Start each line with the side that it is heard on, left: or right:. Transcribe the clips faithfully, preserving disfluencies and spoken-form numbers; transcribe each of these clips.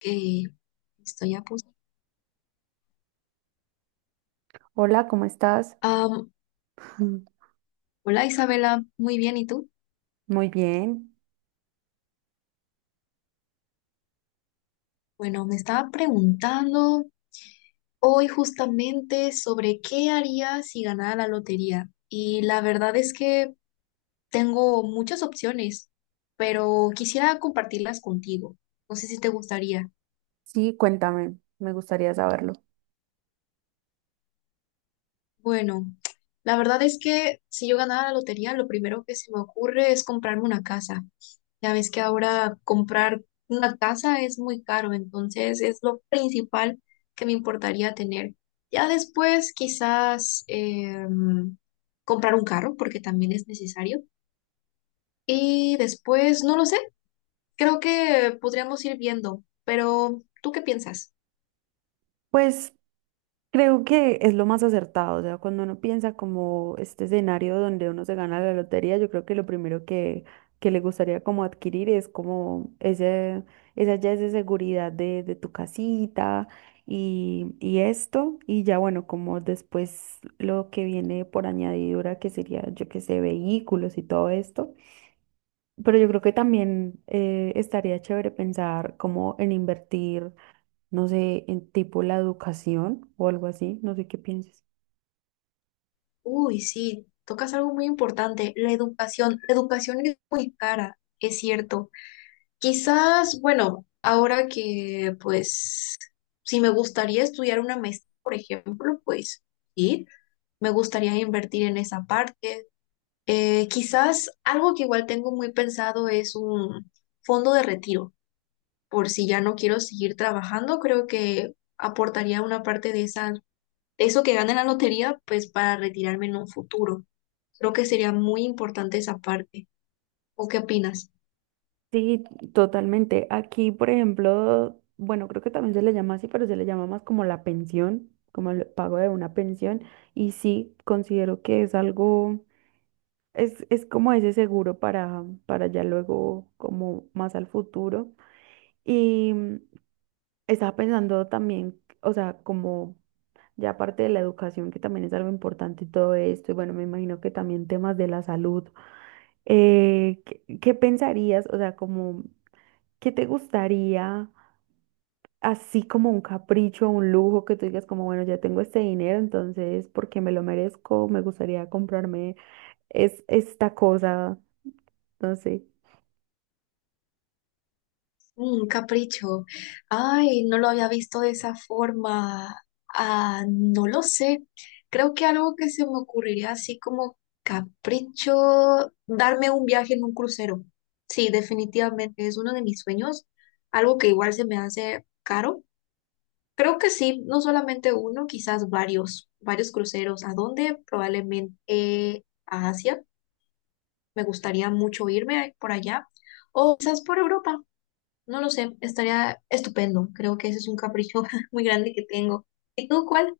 left: Eh, estoy a punto.
right: Hola, ¿cómo estás?
left: Am, Hola Isabela, muy bien, ¿y tú?
right: Muy bien.
left: Bueno, me estaba preguntando hoy justamente sobre qué haría si ganara la lotería. Y la verdad es que tengo muchas opciones, pero quisiera compartirlas contigo. No sé si te gustaría.
right: Sí, cuéntame, me gustaría saberlo.
left: Bueno, la verdad es que si yo ganara la lotería, lo primero que se me ocurre es comprarme una casa. Ya ves que ahora comprar una casa es muy caro, entonces es lo principal que me importaría tener. Ya después quizás em, comprar un carro, porque también es necesario. Y después, no lo sé, creo que podríamos ir viendo, pero ¿tú qué piensas?
right: Pues creo que es lo más acertado, o sea, cuando uno piensa como este escenario donde uno se gana la lotería, yo creo que lo primero que, que le gustaría como adquirir es como ese, esa ya esa seguridad de, de tu casita y, y esto, y ya bueno, como después lo que viene por añadidura, que sería, yo que sé, vehículos y todo esto. Pero yo creo que también eh, estaría chévere pensar como en invertir, no sé, en tipo la educación o algo así, no sé qué pienses.
left: Uy, sí, tocas algo muy importante, la educación. La educación es muy cara, es cierto. Quizás, bueno, ahora que pues si me gustaría estudiar una maestría, por ejemplo, pues sí, me gustaría invertir en esa parte. Eh, quizás algo que igual tengo muy pensado es un fondo de retiro, por si ya no quiero seguir trabajando, creo que aportaría una parte de esa, de eso que gane la lotería, pues para retirarme en un futuro. Creo que sería muy importante esa parte. ¿O qué opinas?
right: Sí, totalmente. Aquí, por ejemplo, bueno, creo que también se le llama así, pero se le llama más como la pensión, como el pago de una pensión. Y sí, considero que es algo, es, es como ese seguro para, para ya luego, como más al futuro. Y mm, estaba pensando también, o sea, como... Ya aparte de la educación, que también es algo importante y todo esto, y bueno, me imagino que también temas de la salud. eh, ¿qué, qué pensarías? O sea, como, ¿qué te gustaría, así como un capricho, un lujo, que tú digas como, bueno, ya tengo este dinero, entonces, porque me lo merezco, me gustaría comprarme es, esta cosa, no sé.
left: Un capricho. Ay, no lo había visto de esa forma. Ah, no lo sé. Creo que algo que se me ocurriría así como capricho, darme un viaje en un crucero. Sí, definitivamente es uno de mis sueños. Algo que igual se me hace caro. Creo que sí, no solamente uno, quizás varios, varios cruceros. ¿A dónde? Probablemente eh, a Asia. Me gustaría mucho irme por allá. O quizás por Europa. No lo sé, estaría estupendo. Creo que ese es un capricho muy grande que tengo. ¿Y tú cuál?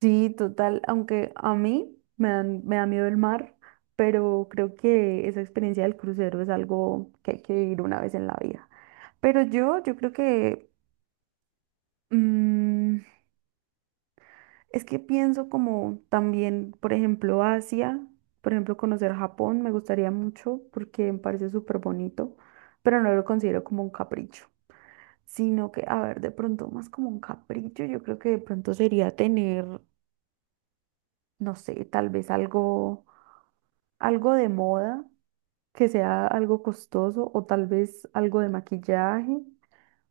right: Sí, total, aunque a mí me dan- me da miedo el mar, pero creo que esa experiencia del crucero es algo que hay que vivir una vez en la vida. Pero yo, yo creo que mm, es que pienso como también, por ejemplo, Asia, por ejemplo, conocer Japón me gustaría mucho porque me parece súper bonito, pero no lo considero como un capricho, sino que, a ver, de pronto más como un capricho, yo creo que de pronto sería tener no sé, tal vez algo, algo de moda, que sea algo costoso, o tal vez algo de maquillaje,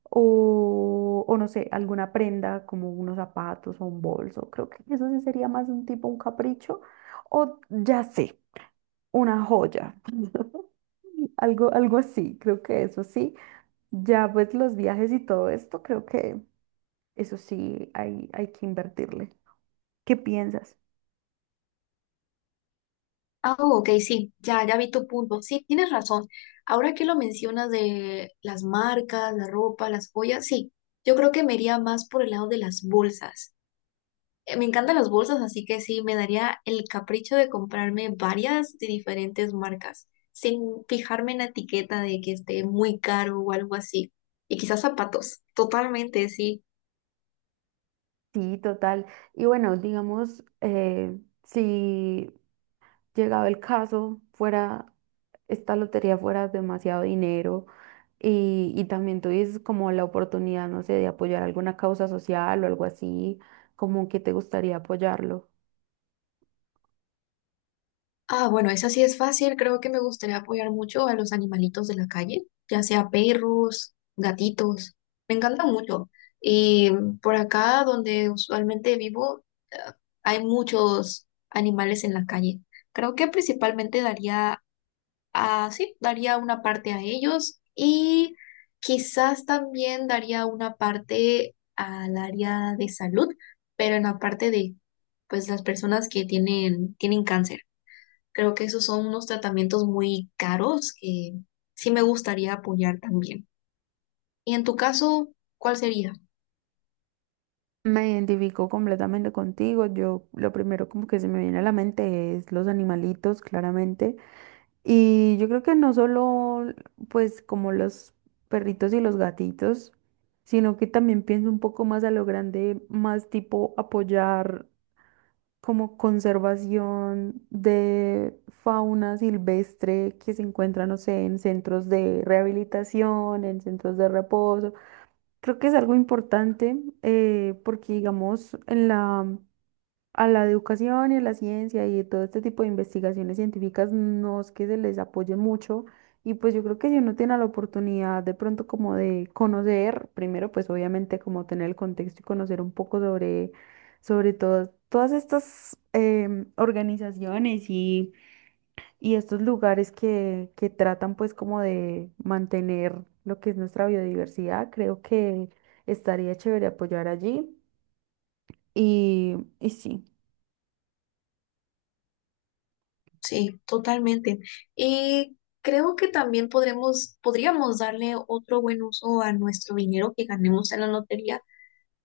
right: o, o no sé, alguna prenda como unos zapatos o un bolso. Creo que eso sí sería más un tipo, un capricho, o ya sé, una joya. Algo, algo así, creo que eso sí. Ya pues los viajes y todo esto, creo que eso sí hay, hay que invertirle. ¿Qué piensas?
left: Ah, ok, sí, ya, ya vi tu punto. Sí, tienes razón. Ahora que lo mencionas de las marcas, la ropa, las joyas, sí, yo creo que me iría más por el lado de las bolsas. Eh, Me encantan las bolsas, así que sí, me daría el capricho de comprarme varias de diferentes marcas, sin fijarme en la etiqueta de que esté muy caro o algo así. Y quizás zapatos, totalmente, sí.
right: Sí, total. Y bueno, digamos, eh, si llegado el caso, fuera, esta lotería fuera demasiado dinero y, y también tuvieses como la oportunidad, no sé, de apoyar alguna causa social o algo así, como que te gustaría apoyarlo.
left: Ah, bueno, esa sí es fácil. Creo que me gustaría apoyar mucho a los animalitos de la calle, ya sea perros, gatitos. Me encantan mucho. Y por acá, donde usualmente vivo, eh, hay muchos animales en la calle. Creo que principalmente daría a, sí, daría una parte a ellos y quizás también daría una parte al área de salud, pero en la parte de, pues, las personas que tienen, tienen cáncer. Creo que esos son unos tratamientos muy caros que sí me gustaría apoyar también. Y en tu caso, ¿cuál sería?
right: Me identifico completamente contigo. Yo lo primero como que se me viene a la mente es los animalitos, claramente. Y yo creo que no solo, pues, como los perritos y los gatitos, sino que también pienso un poco más a lo grande, más tipo apoyar como conservación de fauna silvestre que se encuentra, no sé, en centros de rehabilitación, en centros de reposo. Creo que es algo importante eh, porque, digamos, en la a la educación y a la ciencia y todo este tipo de investigaciones científicas no es que se les apoye mucho y pues yo creo que si uno tiene la oportunidad de pronto como de conocer, primero pues obviamente como tener el contexto y conocer un poco sobre, sobre todo todas estas em, organizaciones y, y estos lugares que, que tratan pues como de mantener lo que es nuestra biodiversidad, creo que estaría chévere apoyar allí y, y sí.
left: Sí, totalmente. Y creo que también podremos, podríamos darle otro buen uso a nuestro dinero que ganemos en la lotería.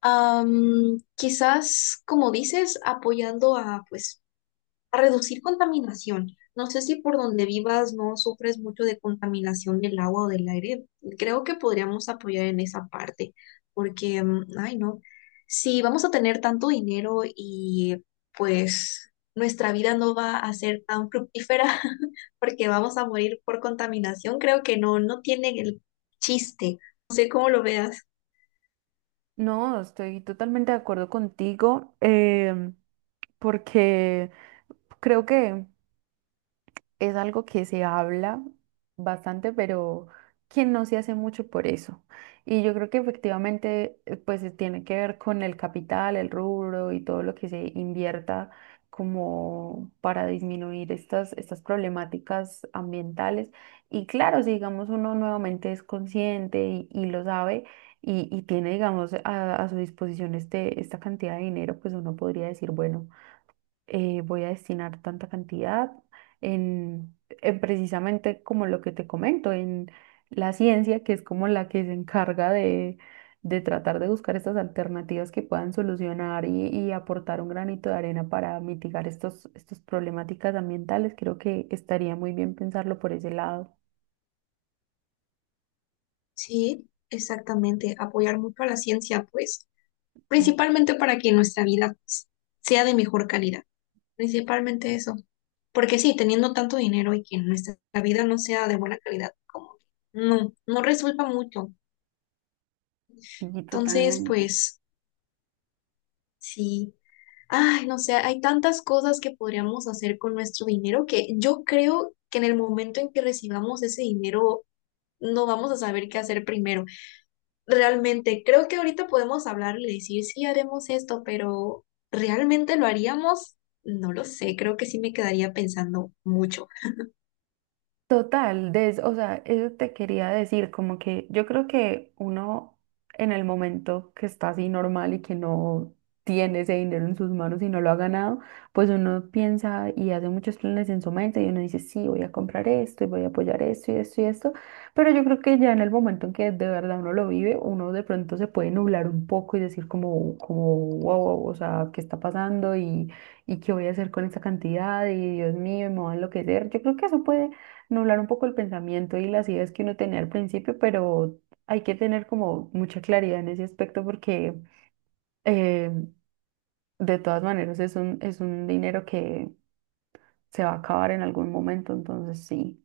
left: Am, quizás, como dices, apoyando a pues a reducir contaminación. No sé si por donde vivas no sufres mucho de contaminación del agua o del aire. Creo que podríamos apoyar en esa parte, porque, mm, ay, no, si vamos a tener tanto dinero y pues nuestra vida no va a ser tan fructífera porque vamos a morir por contaminación, creo que no, no tiene el chiste. No sé cómo lo veas.
right: No, estoy totalmente de acuerdo contigo, em, porque creo que es algo que se habla bastante, pero que no se hace mucho por eso. Y yo creo que efectivamente, eh, pues eh, tiene que ver con el capital, el rubro y todo lo que se invierta como para disminuir estas, estas problemáticas ambientales. Y claro, si digamos uno nuevamente es consciente y, y lo sabe y, y tiene, digamos, a, a su disposición este, esta cantidad de dinero, pues uno podría decir, bueno eh, voy a destinar tanta cantidad en, en precisamente como lo que te comento, en la ciencia, que es como la que se encarga de, de tratar de buscar estas alternativas que puedan solucionar y, y aportar un granito de arena para mitigar estos, estas problemáticas ambientales. Creo que estaría muy bien pensarlo por ese lado.
left: Sí, exactamente, apoyar mucho a la ciencia, pues,
right: Mm.
left: principalmente para que nuestra vida, pues, sea de mejor calidad, principalmente eso. Porque sí, teniendo tanto dinero y que nuestra vida no sea de buena calidad, como que no, no resulta mucho.
right: Sí,
left: Entonces,
right: totalmente.
left: pues sí, ay, no sé, hay tantas cosas que podríamos hacer con nuestro dinero que yo creo que en el momento en que recibamos ese dinero no vamos a saber qué hacer primero. Realmente creo que ahorita podemos hablar y decir, sí, haremos esto, pero ¿realmente lo haríamos? No lo sé, creo que sí me quedaría pensando mucho.
right: Total, des- o sea, eso te quería decir, como que yo creo que uno en el momento que está así normal y que no tiene ese dinero en sus manos y no lo ha ganado, pues uno piensa y hace muchos planes en su mente y uno dice, sí, voy a comprar esto y voy a apoyar esto y esto y esto, pero yo creo que ya en el momento en que de verdad uno lo vive, uno de pronto se puede nublar un poco y decir como, como, wow, wow, o sea, ¿qué está pasando? Y, y qué voy a hacer con esta cantidad y Dios mío, me voy a enloquecer. Yo creo que eso puede nublar un poco el pensamiento y las ideas que uno tenía al principio, pero hay que tener como mucha claridad en ese aspecto porque eh, de todas maneras es un, es un dinero que se va a acabar en algún momento, entonces sí.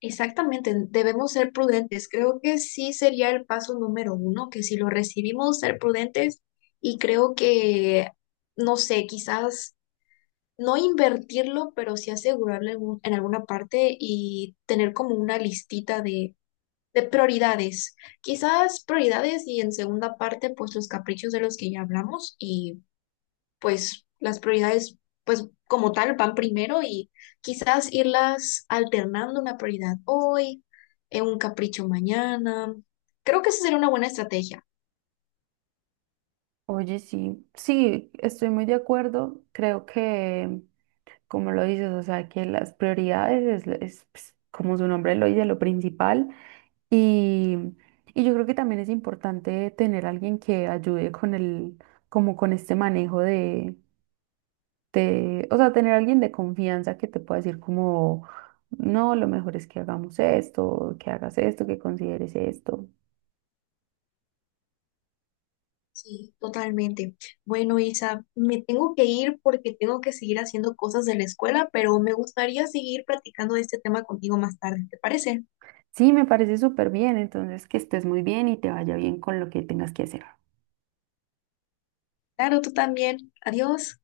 left: Exactamente, debemos ser prudentes. Creo que sí sería el paso número uno, que si lo recibimos, ser prudentes y creo que, no sé, quizás no invertirlo, pero sí asegurarle algún- en alguna parte y tener como una listita de de prioridades. Quizás prioridades y en segunda parte, pues los caprichos de los que ya hablamos y pues las prioridades, pues como tal, van primero y quizás irlas alternando una prioridad hoy, eh, un capricho mañana. Creo que esa sería una buena estrategia.
right: Oye, sí, sí, estoy muy de acuerdo. Creo que, como lo dices, o sea, que las prioridades es, es, pues, como su nombre lo dice, lo principal. Y, y yo creo que también es importante tener alguien que ayude con el, como con este manejo de, te, o sea, tener alguien de confianza que te pueda decir como, no, lo mejor es que hagamos esto, que hagas esto, que consideres esto.
left: Sí, totalmente. Bueno, Isa, me tengo que ir porque tengo que seguir haciendo cosas de la escuela, pero me gustaría seguir platicando de este tema contigo más tarde, ¿te parece?
right: Sí, me parece súper bien, entonces que estés muy bien y te vaya bien con lo que tengas que hacer.
left: Claro, tú también. Adiós.